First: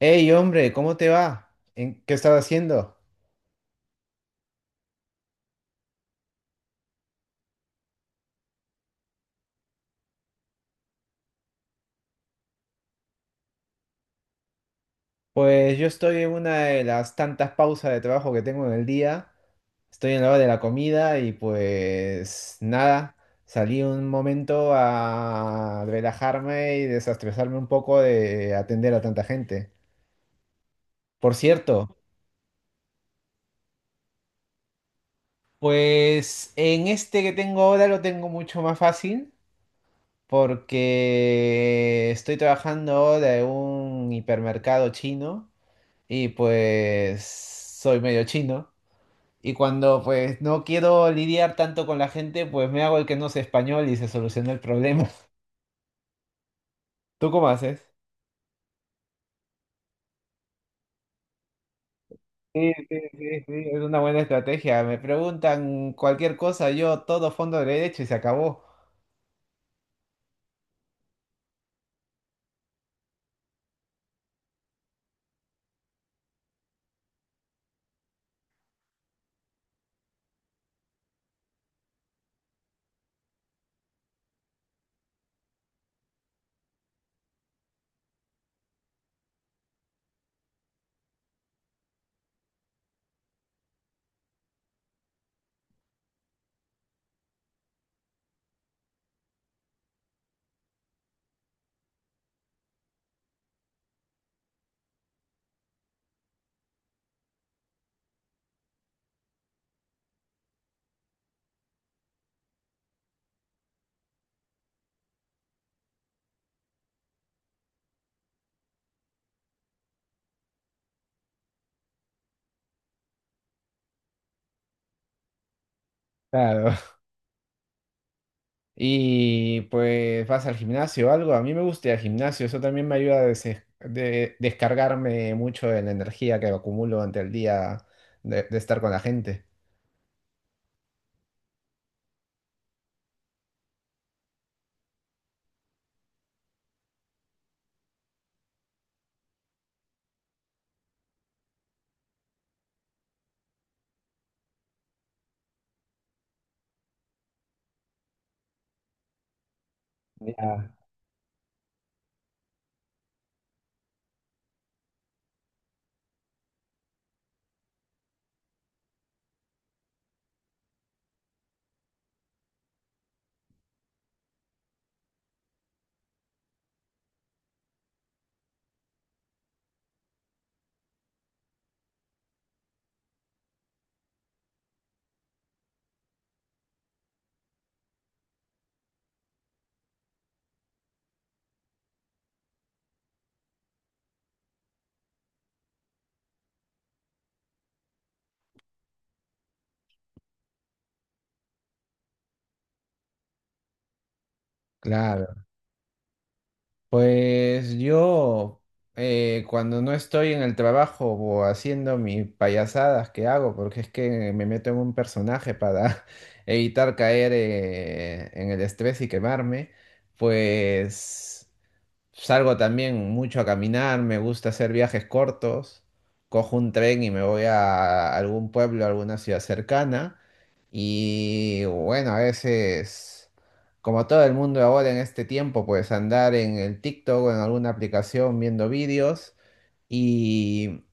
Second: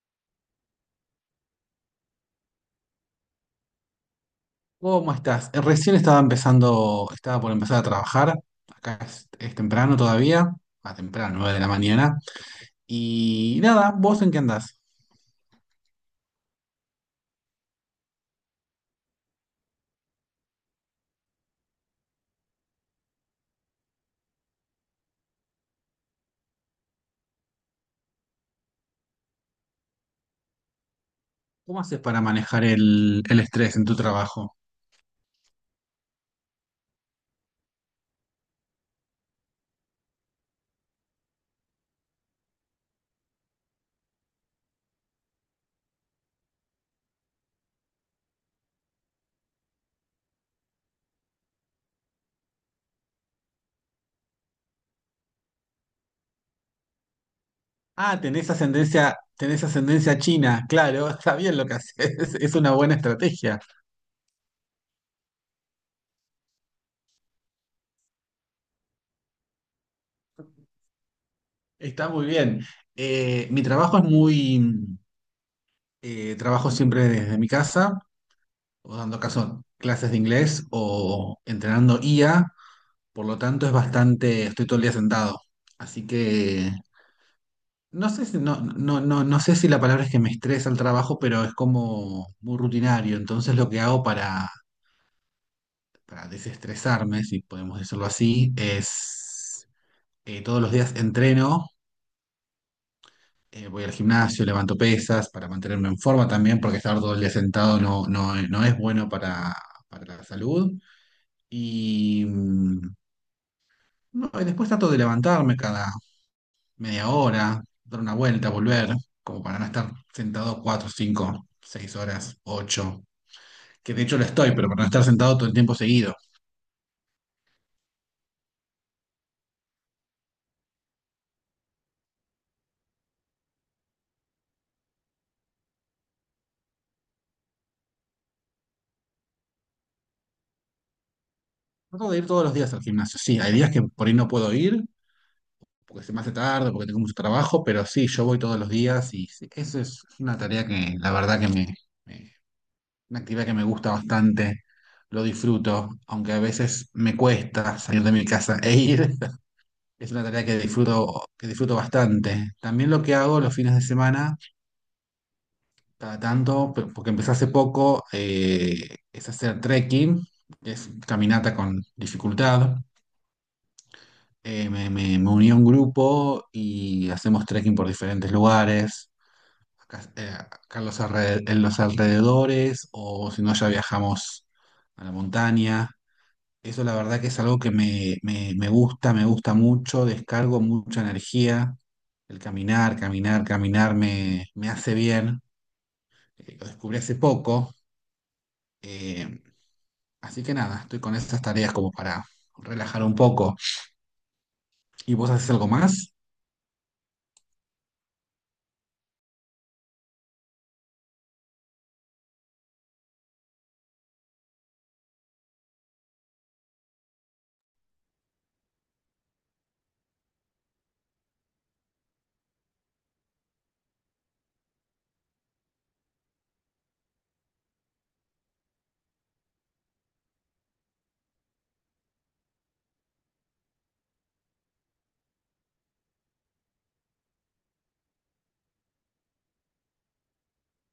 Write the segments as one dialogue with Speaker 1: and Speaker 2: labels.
Speaker 1: Hey, hombre, ¿cómo te va? ¿En qué estás haciendo?
Speaker 2: ¿Cómo estás? Recién estaba empezando, estaba por empezar a trabajar. Acá es temprano todavía, 9 de la mañana. Y nada, ¿vos en qué andás?
Speaker 1: Pues yo estoy en una de las tantas pausas de trabajo que tengo en el día. Estoy en la hora de la comida y pues nada, salí un momento a relajarme y desestresarme un poco de atender a tanta gente. Por
Speaker 2: ¿Cómo
Speaker 1: cierto,
Speaker 2: haces para manejar el estrés en tu trabajo?
Speaker 1: pues en este que tengo ahora lo tengo mucho más fácil porque estoy trabajando de un hipermercado chino. Y pues soy medio chino. Y cuando pues no quiero lidiar tanto con la gente, pues me hago el que no sé español y se soluciona el problema. ¿Tú cómo haces?
Speaker 2: Ah, tenés ascendencia china, claro, está bien lo que haces, es una
Speaker 1: Sí,
Speaker 2: buena
Speaker 1: sí, sí, sí,
Speaker 2: estrategia,
Speaker 1: es una buena estrategia. Me preguntan cualquier cosa, yo todo fondo derecho y se acabó.
Speaker 2: está muy bien. Mi trabajo trabajo siempre desde mi casa, o dando caso clases de inglés o entrenando IA. Por lo tanto, es bastante, estoy todo el día sentado. Así que no sé si, no, no, no, no sé si la palabra es que me estresa el trabajo, pero es como muy rutinario. Entonces lo que hago para, desestresarme, si podemos decirlo así, es todos los días entreno, voy al gimnasio, levanto pesas para mantenerme en forma también, porque estar todo el día sentado no es bueno para la salud. Y no, y después trato de levantarme cada media hora, dar una vuelta, volver, como para no estar sentado cuatro, cinco, seis horas, ocho, que de hecho lo estoy, pero para no estar sentado todo el tiempo seguido.
Speaker 1: Claro. Y pues vas al gimnasio o algo. A mí me gusta ir al gimnasio, eso también me ayuda a descargarme mucho de la energía que acumulo ante el día de estar con la gente.
Speaker 2: Trato de ir todos los días al gimnasio. Sí, hay días que por ahí no puedo ir, porque se me hace tarde, porque tengo mucho trabajo, pero sí, yo voy todos los días y sí, eso es una tarea que la verdad que me- una actividad que me gusta bastante, lo disfruto, aunque a veces me cuesta salir de mi casa e ir. Es una tarea
Speaker 1: Ya.
Speaker 2: que disfruto bastante. También lo que hago los fines de semana, cada tanto, porque empecé hace poco, es hacer trekking, que es caminata con dificultad. Me uní a un grupo y hacemos trekking por diferentes lugares, acá, en los alrededores, o si no, ya viajamos a la montaña. Eso la verdad que es algo que me gusta mucho, descargo mucha energía. El caminar, caminar, caminar me hace bien. Lo descubrí hace poco. eh, Así que nada, estoy con estas tareas como para relajar un poco. ¿Y vos
Speaker 1: Claro.
Speaker 2: haces algo más?
Speaker 1: Pues yo, cuando no estoy en el trabajo o haciendo mis payasadas que hago, porque es que me meto en un personaje para evitar caer en el estrés y quemarme, pues salgo también mucho a caminar, me gusta hacer viajes cortos. Cojo un tren y me voy a algún pueblo, a alguna ciudad cercana. Y bueno, a veces, como todo el mundo ahora en este tiempo, pues andar en el TikTok o en alguna aplicación viendo vídeos. Y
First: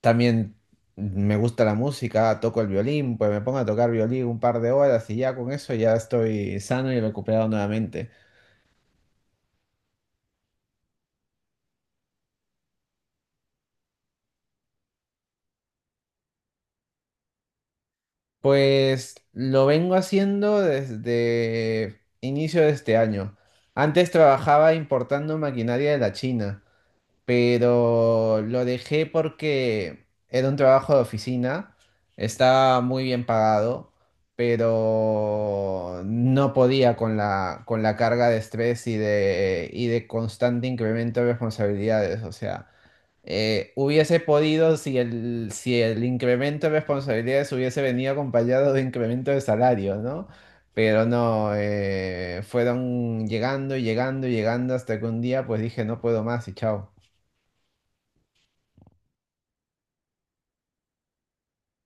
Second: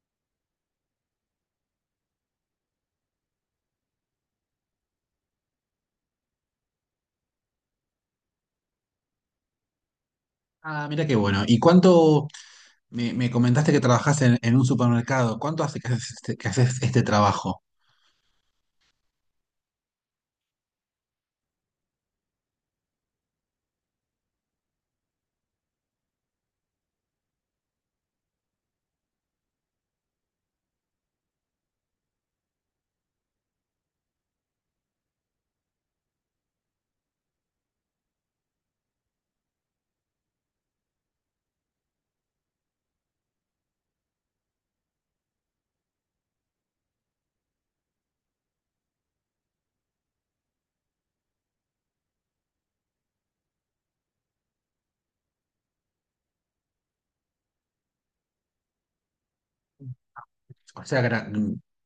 Speaker 1: también me gusta la música, toco el violín, pues me pongo a tocar violín un par de horas y ya con eso ya estoy sano y recuperado nuevamente.
Speaker 2: Ah, mira qué bueno. ¿Y cuánto me comentaste que trabajás en un supermercado? ¿Cuánto hace que haces este trabajo?
Speaker 1: Pues lo vengo haciendo desde inicio de este año. Antes trabajaba importando maquinaria de la China, pero lo dejé porque era un trabajo de oficina, estaba muy bien pagado, pero no podía con la carga de estrés y de constante incremento de responsabilidades. O sea, hubiese podido si el incremento de responsabilidades hubiese venido acompañado de incremento de salario, ¿no? Pero no, fueron llegando y llegando y llegando hasta que un día pues dije no puedo más y chao.
Speaker 2: O sea,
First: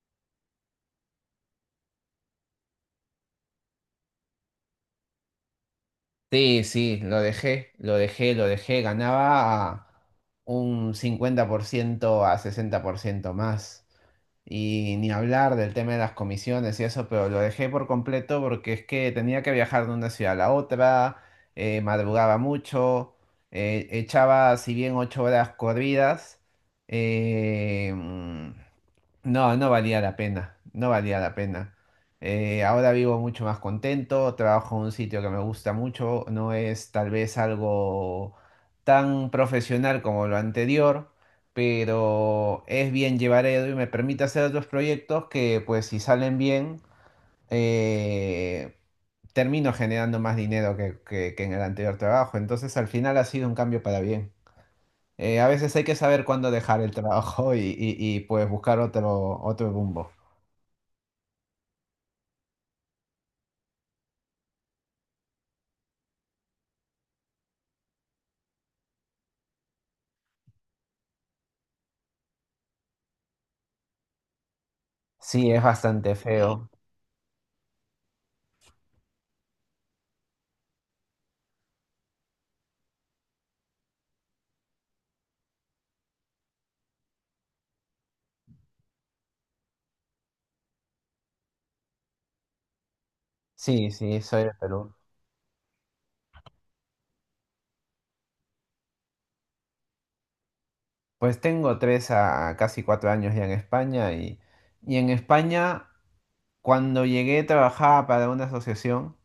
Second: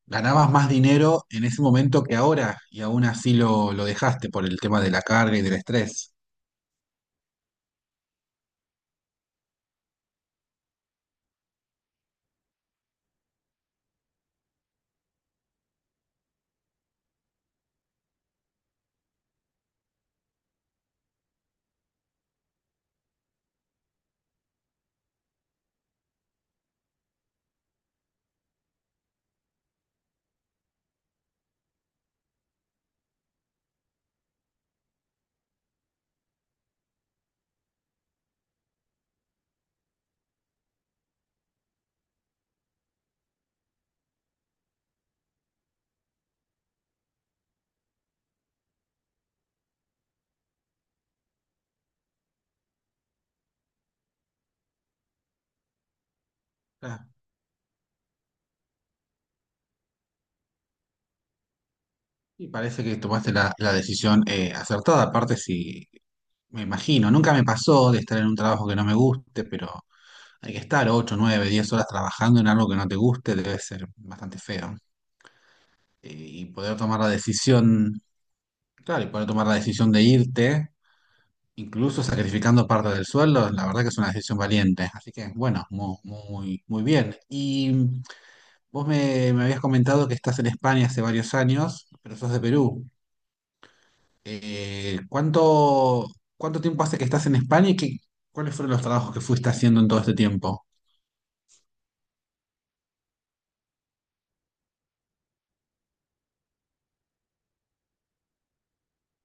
Speaker 2: ganabas más dinero en ese momento que ahora y aún así lo dejaste por el tema de la carga y del estrés.
Speaker 1: Sí, sí, lo dejé, lo dejé, lo dejé, ganaba un 50% a 60% más. Y ni hablar del tema de las comisiones y eso, pero lo dejé por completo porque es que tenía que viajar de una ciudad a la otra, madrugaba mucho, echaba si bien 8 horas corridas, eh, mm, no, no valía la pena, no valía la pena. Ahora vivo mucho más contento, trabajo en un sitio que me gusta mucho, no es tal vez algo tan profesional como lo anterior, pero es bien llevar a y me permite hacer otros proyectos que pues si salen bien, eh, termino generando más dinero que en el anterior trabajo. Entonces al final ha sido un cambio para bien. A veces hay que saber cuándo dejar el
Speaker 2: Ah,
Speaker 1: trabajo pues buscar otro rumbo.
Speaker 2: y parece que tomaste la decisión acertada, aparte si me imagino, nunca me pasó de estar en un trabajo que no me guste, pero hay que estar 8 9 10 horas trabajando en algo que no te guste, debe ser bastante feo.
Speaker 1: Sí, es
Speaker 2: Eh,
Speaker 1: bastante, sí,
Speaker 2: Y
Speaker 1: feo.
Speaker 2: poder tomar la decisión, Claro, y poder tomar la decisión de irte incluso sacrificando parte del sueldo, la verdad que es una decisión valiente. Así que, bueno, muy, muy, bien. Y vos me habías comentado que estás en España hace varios años, pero sos de Perú.
Speaker 1: Sí, sí, soy de Perú.
Speaker 2: Eh, ¿cuánto, cuánto tiempo hace que estás en España y cuáles fueron los trabajos que fuiste haciendo en todo este tiempo?
Speaker 1: Pues tengo 3 a casi 4 años ya en España y en España cuando llegué trabajaba para una asociación.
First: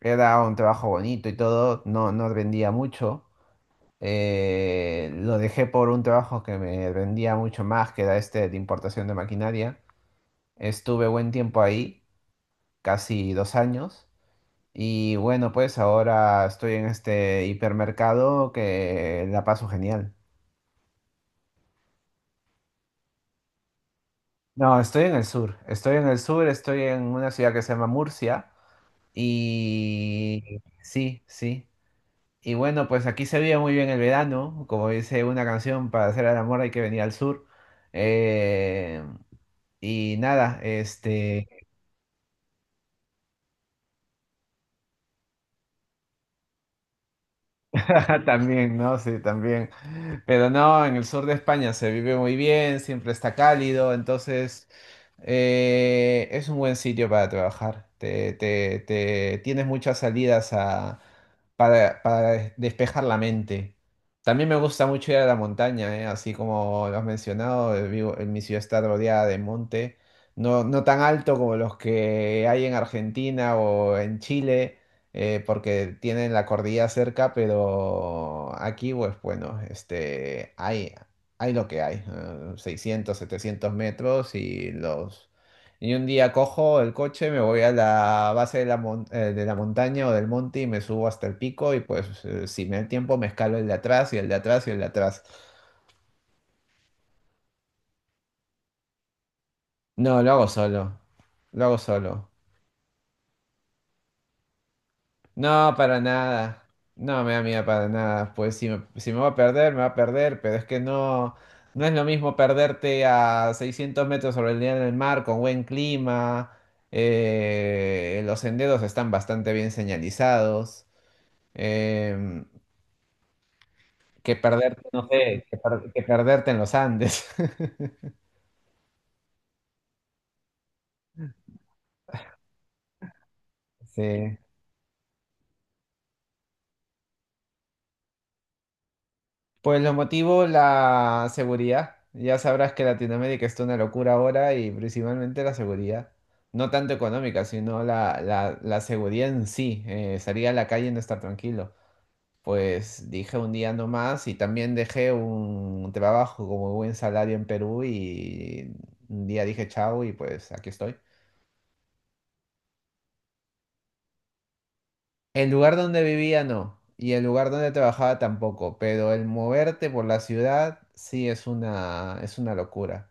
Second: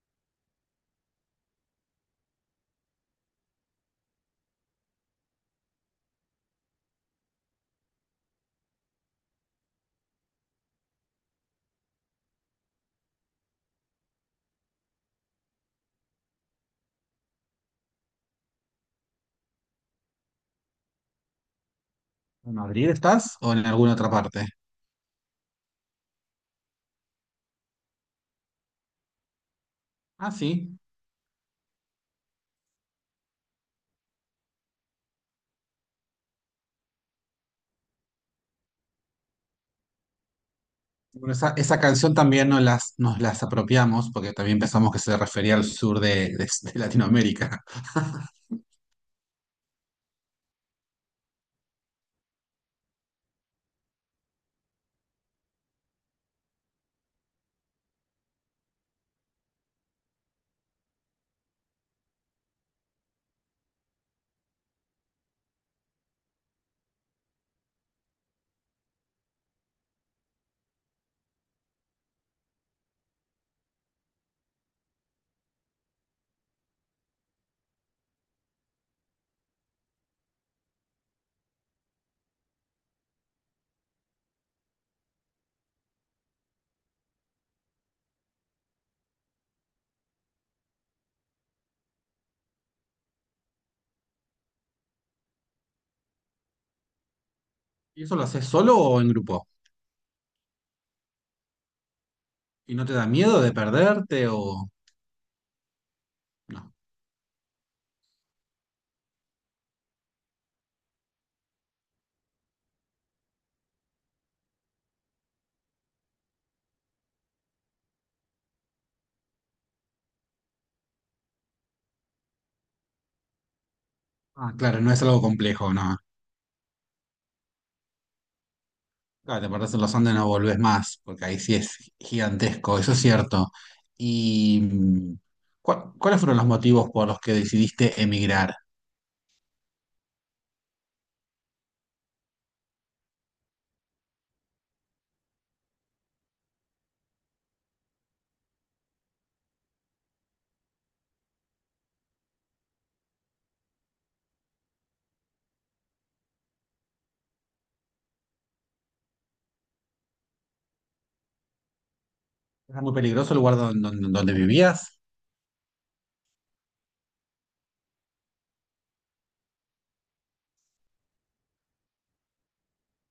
Speaker 1: Era un trabajo bonito y todo, no, no rendía mucho. Lo dejé por un trabajo que me rendía mucho más, que era este de importación de maquinaria. Estuve buen tiempo ahí, casi 2 años. Y bueno, pues ahora estoy en este hipermercado que la paso genial.
Speaker 2: ¿En Madrid estás o en alguna otra parte?
Speaker 1: No, estoy en el sur. Estoy en el sur, estoy en una ciudad que se llama Murcia.
Speaker 2: Ah,
Speaker 1: Y
Speaker 2: sí.
Speaker 1: sí, sí. Y bueno, pues aquí se vive muy bien el verano, como dice una canción, para hacer el amor hay que venir al sur. Eh, y nada,
Speaker 2: Bueno,
Speaker 1: este,
Speaker 2: esa canción también nos las apropiamos porque también pensamos que se refería al sur de, de Latinoamérica.
Speaker 1: también, ¿no? Sí, también. Pero no, en el sur de España se vive muy bien, siempre está cálido, entonces es un buen sitio para trabajar. Tienes muchas salidas para despejar la mente. También me gusta mucho ir a la montaña, ¿eh? Así como lo has mencionado, vivo, en mi ciudad está rodeada de monte, no, no tan alto como los que hay en Argentina o en Chile, porque tienen la cordillera cerca, pero aquí, pues bueno, este, hay lo que hay, 600, 700 metros y los... Y un día cojo el coche, me voy a la base de la montaña o del monte y me subo hasta el pico y pues si me da el tiempo me escalo el de atrás y el de atrás y el de atrás.
Speaker 2: ¿Y eso lo haces solo o en grupo?
Speaker 1: No, lo hago solo, lo hago solo.
Speaker 2: ¿Y no te da miedo de perderte o
Speaker 1: No, para nada.
Speaker 2: no?
Speaker 1: No me da miedo para nada. Pues si me va a perder, me va a perder, pero es que no, no es lo mismo perderte a 600 metros sobre el nivel del mar con buen clima. Los senderos están bastante bien señalizados. em, que
Speaker 2: Ah, claro,
Speaker 1: perderte,
Speaker 2: no
Speaker 1: no
Speaker 2: es algo
Speaker 1: sé, que,
Speaker 2: complejo,
Speaker 1: per-
Speaker 2: no.
Speaker 1: que perderte en los Andes.
Speaker 2: Claro, te perdés en los Andes, y no volvés más, porque ahí sí es gigantesco, eso es cierto.
Speaker 1: Sí.
Speaker 2: ¿Y cuáles fueron los motivos por los que decidiste emigrar?
Speaker 1: Pues los motivos, la seguridad. Ya sabrás que Latinoamérica está una locura ahora y principalmente la seguridad. No tanto económica, sino la seguridad en sí. Salir a la calle y no estar tranquilo. Pues dije un día no más y también dejé un trabajo como buen salario en Perú y un día dije chao y pues aquí estoy.
Speaker 2: ¿Era muy peligroso el lugar donde vivías?
Speaker 1: El lugar donde vivía no, y el lugar donde trabajaba tampoco, pero el moverte por la ciudad sí es una locura.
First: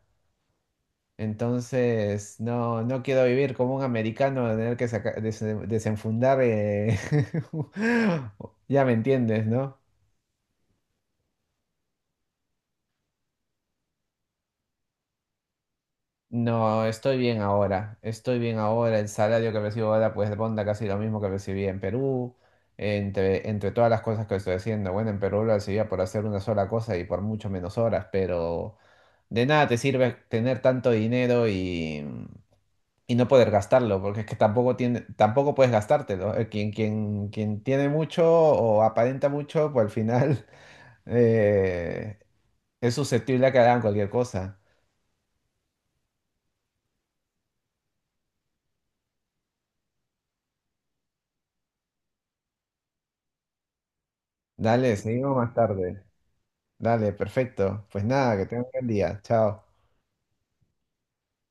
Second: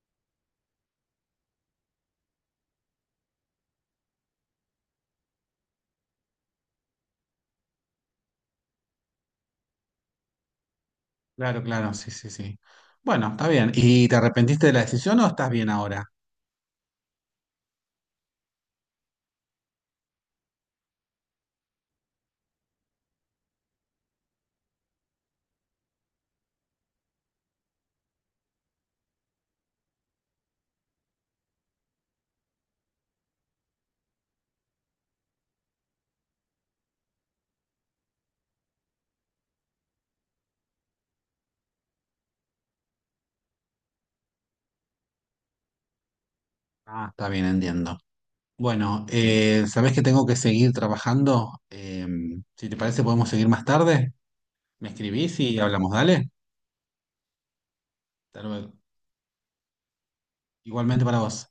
Speaker 1: Entonces, no, no quiero vivir como un americano, de tener que desenfundar. Ya me entiendes, ¿no?
Speaker 2: Claro, claro, sí, sí, sí. Bueno, está bien. ¿Y te arrepentiste de la decisión o estás bien ahora?
Speaker 1: No, estoy bien ahora. Estoy bien ahora. El salario que recibo ahora, pues ronda casi lo mismo que recibí en Perú. Entre todas las cosas que estoy haciendo. Bueno, en Perú lo recibía por hacer una sola cosa y por mucho menos horas, pero de nada te sirve tener tanto dinero y no poder gastarlo, porque es que tampoco tiene, tampoco puedes gastártelo. Quien tiene mucho o aparenta mucho, pues al final eh, es susceptible a que hagan cualquier cosa.
Speaker 2: Ah, está bien, entiendo. Bueno, ¿sabés que tengo que seguir trabajando? Si te parece, podemos seguir más tarde. Me
Speaker 1: Dale, seguimos
Speaker 2: escribís
Speaker 1: más
Speaker 2: y hablamos,
Speaker 1: tarde.
Speaker 2: dale.
Speaker 1: Dale, perfecto. Pues nada,
Speaker 2: Hasta
Speaker 1: que tengan un
Speaker 2: luego.
Speaker 1: buen día. Chao.
Speaker 2: Igualmente para vos.